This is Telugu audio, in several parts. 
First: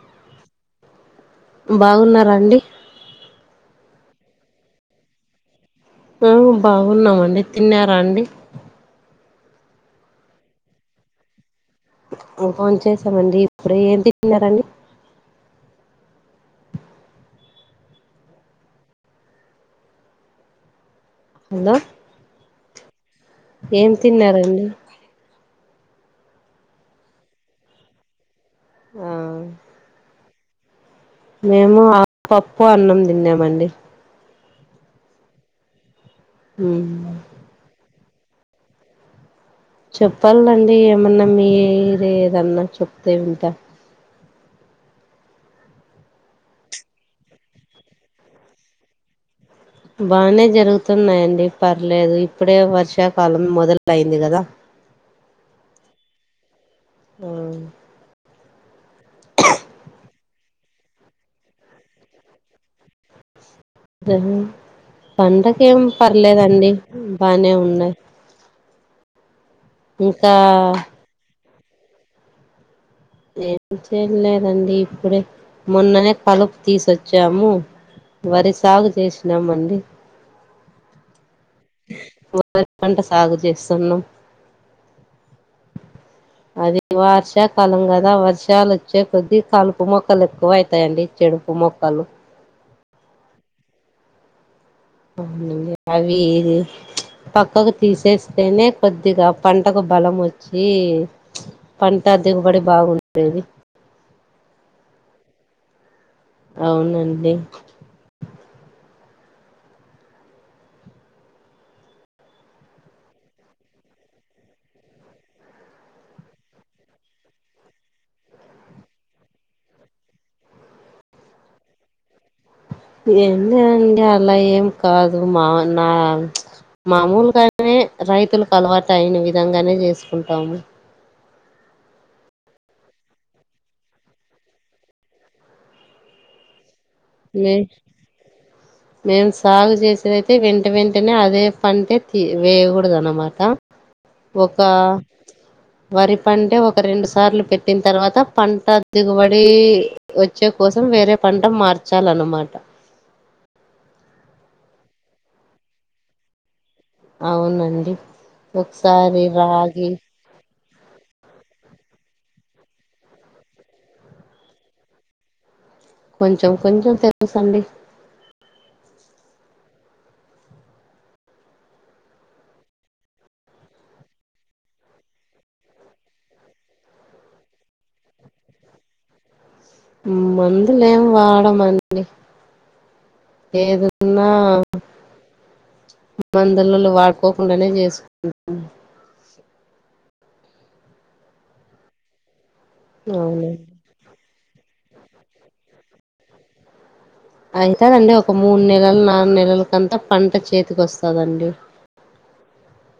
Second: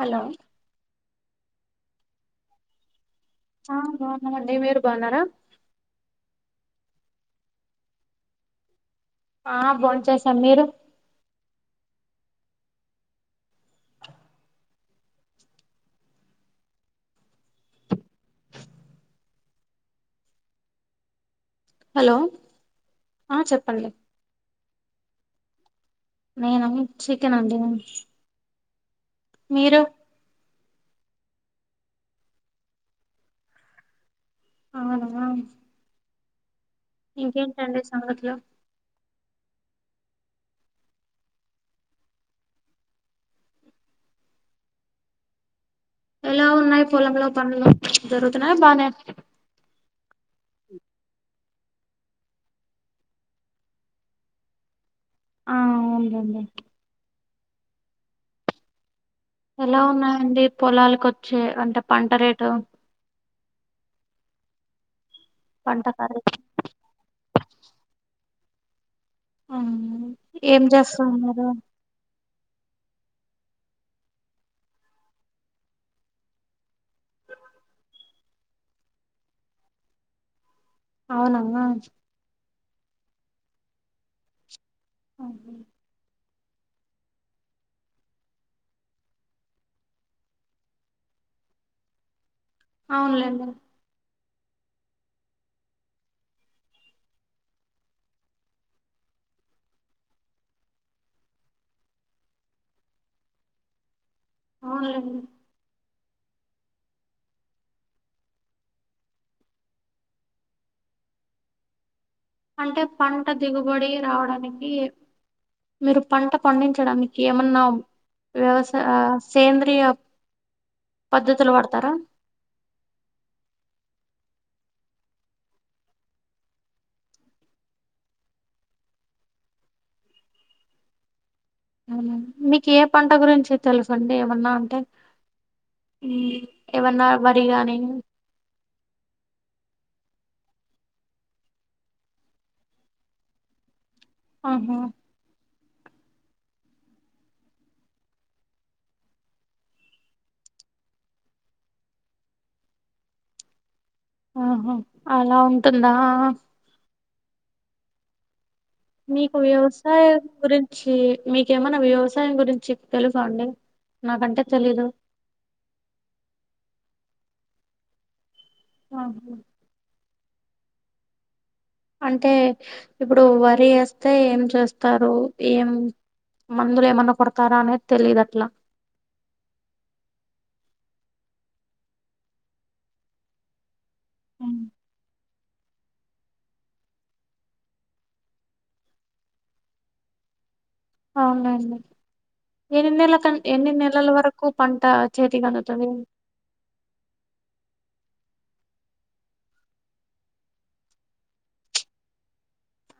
హలో బాగున్నారా అండి ఆ బాగున్నామండి మీరు బాగున్నారా ఆ బాగున్నామండి తిన్నారా అండి ఆ బోంచేసాం మీరు బోంచేసామండీ ఇప్పుడు ఏం తిన్నారండి హలో ఆ చెప్పండి ఏం తిన్నారండి నేనా చికెన్ అండి ఆ మీరు మేము ఆ పప్పు అన్నం తిన్నామండి అవున ఉ సన్గతులు చెప్పలండి ఏమన్నా మీరేదన్నా చెప్తే వింట ఎలా ఉన్నాయి పొలంలో పనులు జరుగుతున్నాయ బానే బానే జరుగుతున్నాయండి పర్లేదు ఇప్పుడే వర్షాకాలం మొదలయింది కదా ఆవునండి ఉ ఎలా ఉన్నాయండి పొలాలకొచ్చే అంటే పంట రేటు అద పంటకేం పంట ఖరీదు పర్లేదండి బానే ఉన్నాయ్ ఆ ఏం చేస్తాన్నారు ఏం చేయలేదండి ఇప్పుడే మొన్ననే కలుపు తీసొచ్చాము వరి సాగు చేసినాంమండి అవునా వరి పంట సాగు చేస్తునం ఆహ అది వర్షాకాలం కదా వర్షాలు వచ్చే కొద్ది కలుపు మొక్కలు ఎక్కువ అవుతాయండి చెడుపు మొక్కలు అవునులేండి అవునండి అవీ పక్కకు తీసేస్తేనే కొద్దిగా పంటకు బలం వచ్చి పంట దిగుబడి బాగుండేది అవులెండి అవునండి అంటే పంట దిగుబడి రావడానికి మీరు పంట పండించడానికి ఏమన్నా వ్యవసా సేంద్రీయ పద్ధతులు పడతారా ఏంలేదండీ అలా ఏం కాదు మా నా మామూలుగానే రైతులకు అలవాటు అయిన విధంగానే చేసుకుంటాము అవునా. మీకు ఏ పంట గురించి తెలుసండి ఏమన్నా అంటే ఏమన్నా వరి మే గానీ మేము సాగు చేసేదైతే వెంట వెంటనే అదే పంటే వేయకూడదనమాట ఒక ఆహా వరి పంటే ఒక రెండు సార్లు పెట్టిన తర్వాత పంట దిగుబడి వచ్చే కోసం వేరే పంట మార్చాలనమాట ఆహా అలా ఉంటుందా అవునండి ఒకసారి రాగి చ్చి మీకేమనా వ్యవసాయం గురించి తెలుసా అండి నాకంటే తెలీదు కొంచెం కొంచెం తెలుసండి ఆ అంటే ఇప్పుడు వరి వేస్తే ఏం చేస్తారు ఏం మందులు ఏమన్నా కొడతారా అనేది తెలిదట్లా మందులేం వాడమండి ఏదు నా మందులలో వాడుకోకుండానే చేసుకుంట అవునండి ఎన్ని నెల కంట అవునండి ఎన్ని నెలల వర కు పంట చేతి కందుతది అవుతదండి ఒక మూడు నెలలు నలుగు నెలలకంతా పంట చేతికి వస్తదండి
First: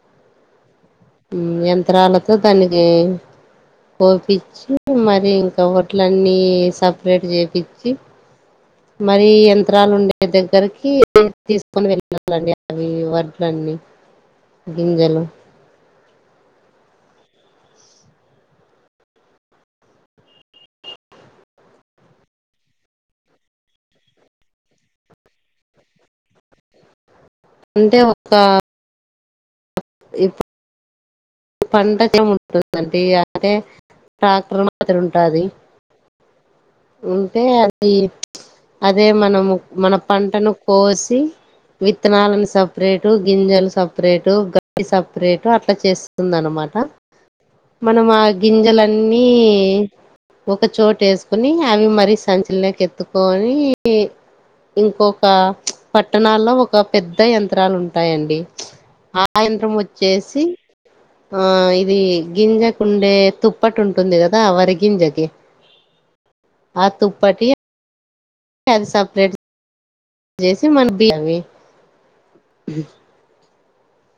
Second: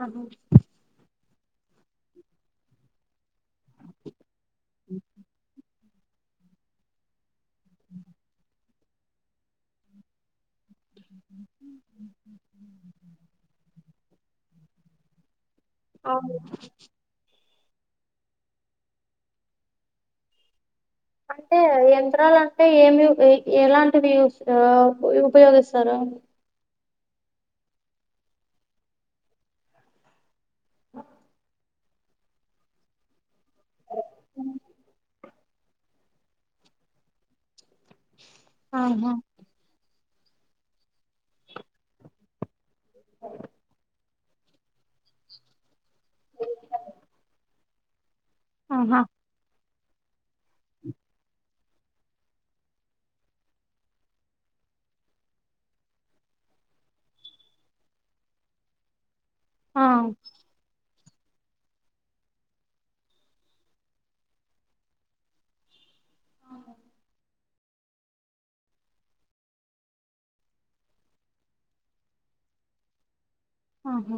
అ యంత్రాలతో దానికి కోపిచ్చి మరి ఇంకా ఒక అట్లన్నీ సపరేట్ చేయిించి మరి యంత్రాలు ఉండే దగ్గరకి తీసుకొని వెళ్ళలండి అవి వర్డ్లన్నీ గింజలు అవును అంటే యంత్రాలు అంటే ఏమి ఎలాంటివిూ యూస్ ఉపయోగిస్తారు అ అంటే ఒక ఇప్ ఆ పండగల ఉంటుందండి అదే ట్రాక్టర్ మాదిరిఉంటాది అంటే అది అదే ఆహా మనము మన పంటను కోసి విత్తనాలను సపరేటు గింజలు సప్ సపరేట్ గ సపరేట్ అట్లా చేస్తుందినమాట మనం అ ఆహా గింజలన్నీ ఒక చోటేస్ కుని అవి మరీ సంచలోకేత్తుకొని ఇంకొక పట్టణాల్లో ఒక పెద్ద యంత్రాలు ఉంటాయండి అ అ యంత్రం ఆ వచ్చేసి ఆ ఇది గింజకుండే తుప్పటి ఉంటుంది కదా వరి గింజకి ఆతుప్పటి అద్ సపరేట్ చేసి మన బ అవి ఆహా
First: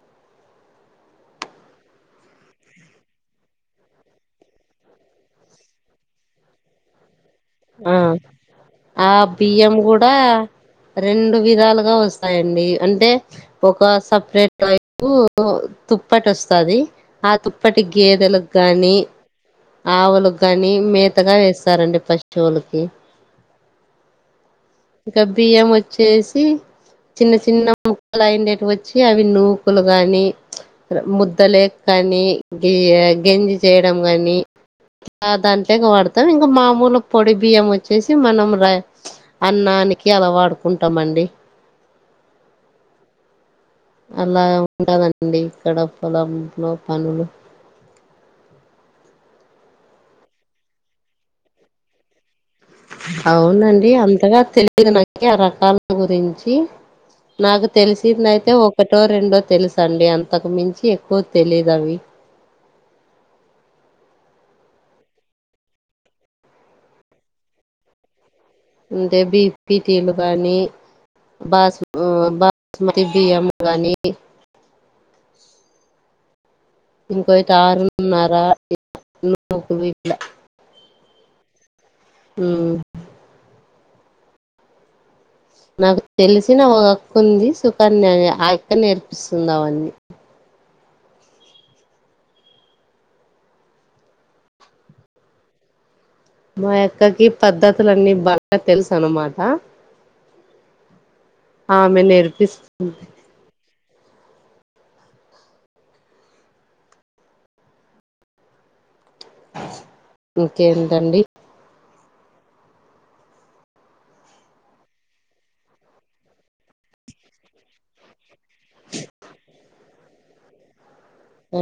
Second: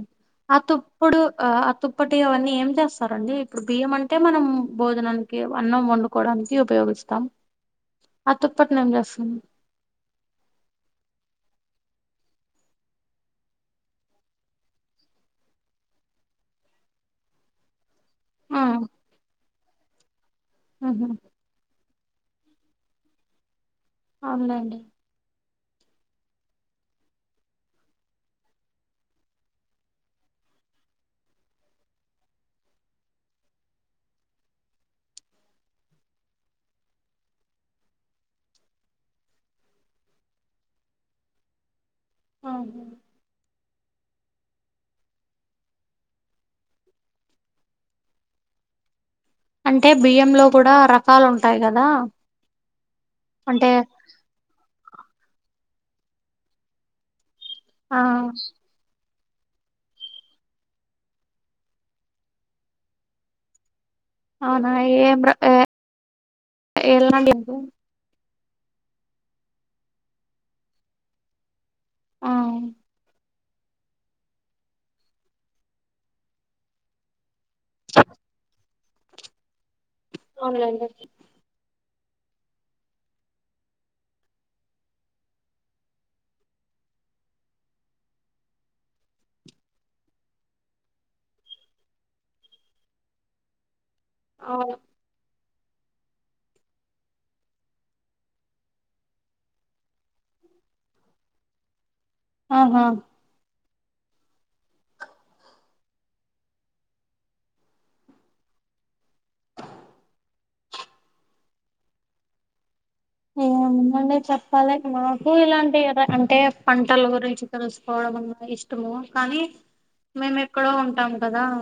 ఆ తుప్పుడు ఆ ఆ తుప్పటి అవన్నీ ఏం చేస్తారండి ఇప్పుడు బియ్యం అంటే మనం భోజనానికి అన్నం వండుకోవడానికి ఉపయోగిస్తాం ఆ తుప్పటిని ఏం ఆ చేస్తాం బియ్యం కూడా రెం డు విధాలుగా వస్తాయండి అంటే ఒక సపరేట్ై తుప్పట వస్తది ఆ తుప్పటి గేదెలకు ఆ గాని ఆవులుకి కాని ఉహు మేతగా వేస్తారండి పశువులకి అవునులేండి ఇంకా బియ్యం వచ్చేసి చిన్న చిన్న ముక్కలు అయిండవి వచ్చి అవి నూకులు గాని ర్ ముద్ద లేక్క కానీ గ గింజి చేయడం కాని దాంట్లో వాడతాం ఇంకా మామూలు పొడి బియ్యం వచ్చేసి మనం రా అన్నాని కిి అలా వాడుకుంటామండి ఆహా అలా ఉంటదండి ఇక్కడ పొలంలో పనులు అంటే బియ్యంలో కూడా రకాలు ఉంటాయి కదా అంటే అవునండి అంతగా తెలియదు నాకి ఆ రకాల గురించి నాకు ఆ తెలిసింది అయితే ఒకటో రెండో తెలుసు అండి అంతకు మించి ఎక్కువ తెలీదు అవి అవునా ఏ ఏళండి అంటే బీ బిపిటీలు కానీ బాసు ఆ బాసుమతి బియ్యం గానీ ఇంకోటి ఆరున్నార అవునులేండి ఉమ్ నాకు తెలిసిన ఒక అక్కు ఉంది సుఖన్య ఆ ఇక్క నేర్పిస్తుంది అవన్నీ ఆవును మా యక్కకి పద్ధతులన్నీ బాగా తెలుసు అనమాట ఆమె ఆహా నేర్పిస్తుంది ఇంకేంటండి ఏండి చెప్పాలి మాకు ఇలాంటి అంటే పంటల గురించి తెలుసుకోవడం ఇష్టము కానీ మేము ఎక్కడో ఉంటాం కదా ఆ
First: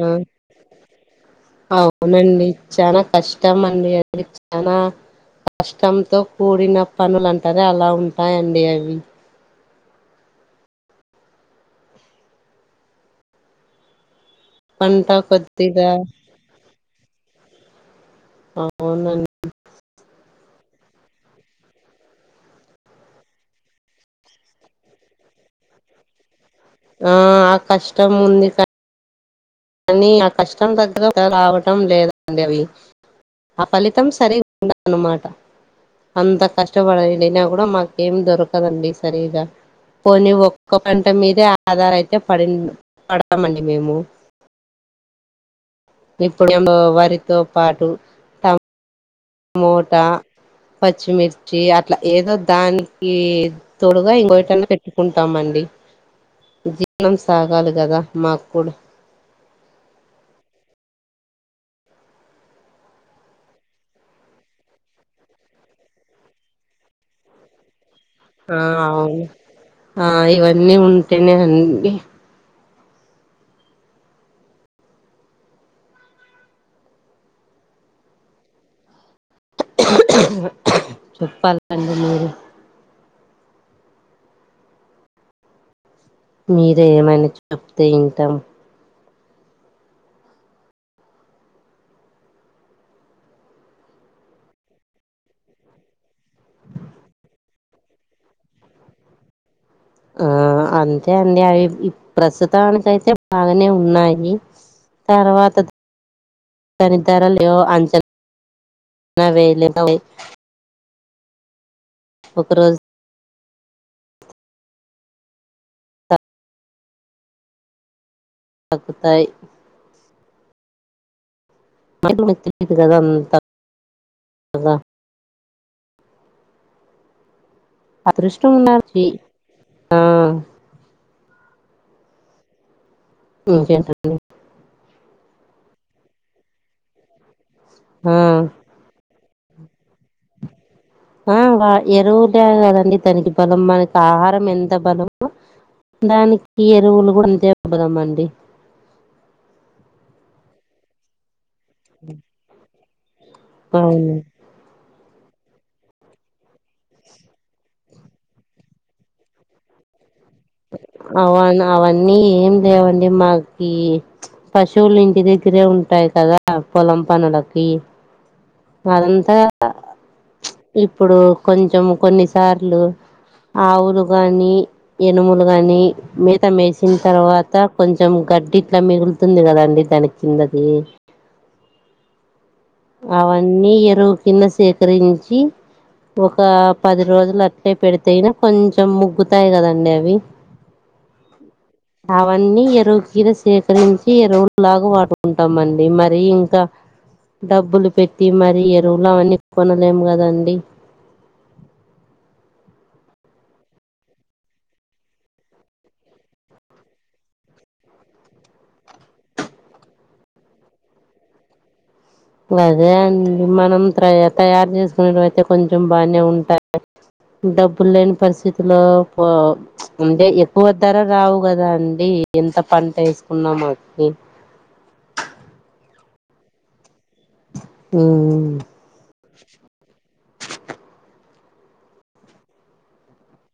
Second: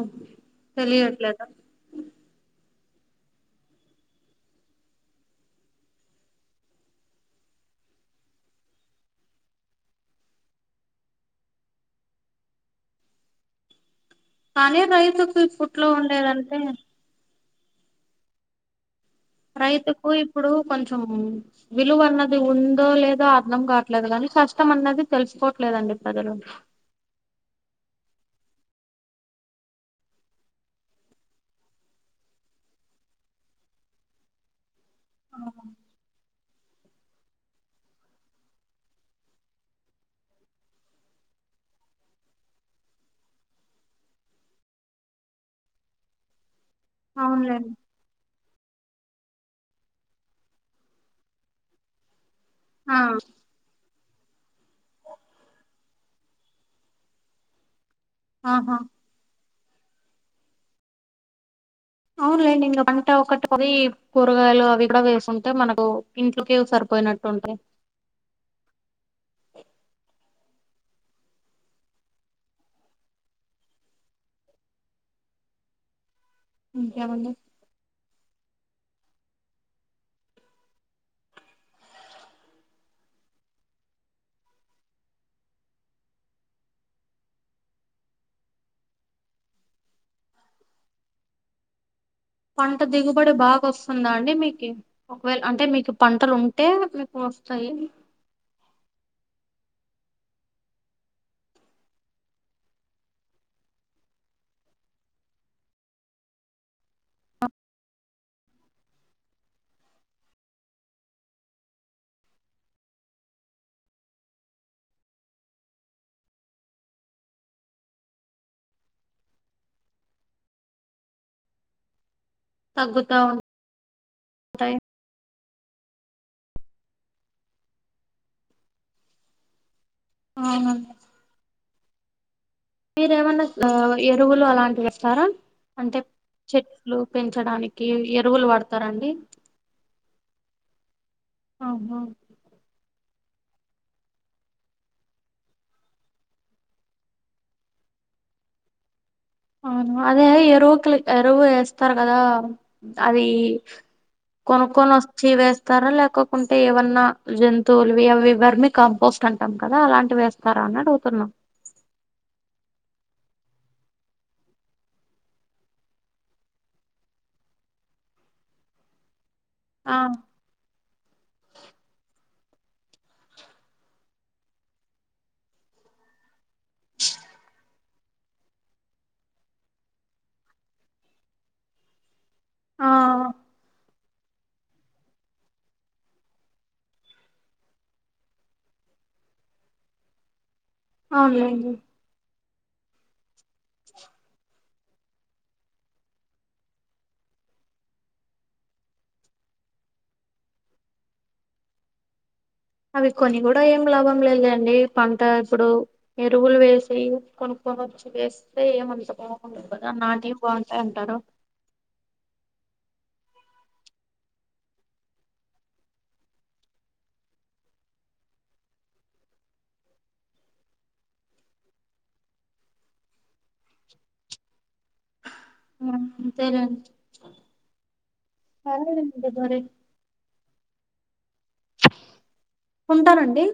తెలియట్లేదు అవునండి చనా కష్టం అండి చనా కష్టంతో కూడిన పనులు అంటరే అలా ఉంటాయండి అవి కానీ పంట రైతుకు ఇప్పుట్లో కొద్దిగా ఉండేదంటే అవునండి రైతుకు ఇప్పుడు కొంచెం విలువ అన్నది ఉందో లేదో అర్థం కావట్లేదు గానీ కష్టం అన్నది తెలుసుకోవట్లేదండి ప్రజలు ఆ ఆ కష్టం ఉంది కానీ ఆ కష్టం దగ్గర రావటం లేదండి అవి ఆ ఫలితం సరిగఉండదన్నమాట అంత కష్టం ఇష్టపడియినా కూడా మాక ఏం దొరకదండి సరిగా పోని ఒక్క గంట మీదే ఆధార్ అయితే పడిండు పడదామండి మేము ఇప్పుడు వరితో అవునులేండి పాటు త టమోటా పచ్చిమిర్చి అట్లా ఏదో ఆ దానికి తోడుగా ఇంకోటన్న పెట్టుకుంటామండి జీవనం సాగాలి కదా మాక్కూడా ఆహా అవును లేండి ఇం వంట ఒకటి కొది కూరగాయలు అవి కూడా వేసుంటే మనకు ఇంట్లోకే సరిపోయినట్టుంది ే ఆ అవును ఆ ఇవన్నీ ఉంటేనే అండి ఇంకేమండి చెప్పాలి అండి మీరు మీరే ఏమైనా చెప్తే ఇంటాం పంట దిగుబడి బాగ వస్తుందా అండి మీకి ఒకవేళ అంటే మీకు పంటలు ఉంటే మీకు వస్తాయి ఆ అంతే అండి అవి ప్రస్తుతానికై అయితే బాగానే ఉన్నాయి తర్వాత అ తనితరలు అంచనా నావెలవి ఒకరోజు తగ్కుతాయి మాకు మరి తెలీదు కదా తగ్గుతా అంత కద ఉంటాయి అదురుష్టం ఉండాలి అవునా మీరు ఏమన్నా ఇంకేంట ఎరువులు అలాంటి వేస్తారా అంటే చెట్లు పెంచడానికి ఆ ఎరువులు వడతారండి ఆ వా ఆహా ఎరువుటే కదండి తననికి బలం మనకి ఆహారం ఎంత బలమో దానికి ఎరువులు కూడా అంతే బలం అండి వును అదే ఎరువు క ఎరువు ఎస్తారు కదా అవి అవును కొనుక్కునినోస్ చ్చి వేస్తారా లేకకుంటే ఏవన్నా జంతువులువరిమి కాంపోస్ట్ అంటాం కదా అలాంటి వేస్త అవన్ అవన్నీ ఏం లేేవండి మాకు ఈ పశువులు ఇంటి దగ్గరే ఉంటాయి కదా పొలం పనులకి వాళ్లంతా ఆ ఇప్పుడు కొంచెం కొన్ని సార్లు ఆవులు గాని ఎనుములు కాని మేత వేసిన తర్వాత కొంచెం గడ్డి ఇట్లా మిగులుతుంది కదండి దాన్ని మీ చిన్నది ఆ అవన్నీ ఎరువు కింద సేకరించి ఒక పది రోజులు అట్టే పెడితేయినా కొంచెం ముగ్గుతాయి కదండి అవి అవునండి అవన్నీ ఎరువు కింద సేకరించి ఎరువులు లాగా వాడుకుంటామ అండి మరి ఇంకా డబ్బులు పెట్టి మరి ఎరువులు అవన్నీ కొనలేము కదండి అవి కొని కూడా ఏం లాభం లేదుండి పంట ఇప్పుడు ఎరువులు వేసి కొనుకోవడాం కూచి వేస్తే ఏమంత బాగుంటదు కదా నాంటివి బాగుంటాయి అంటారు అదే అండి మనం త తయారు చేసుకునేట అయితే కొంచెం బానే ఉంటాయి డబ్బులు లేని పరిస్థితులో పో అంటే ఎక్కువ ధర రావు కదా అండి ఎంత పంట వేసుకున్న మనకి ఆ అంతేలెండి అది ఉంటానండి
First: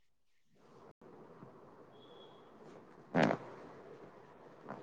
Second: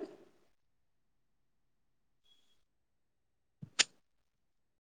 ఆ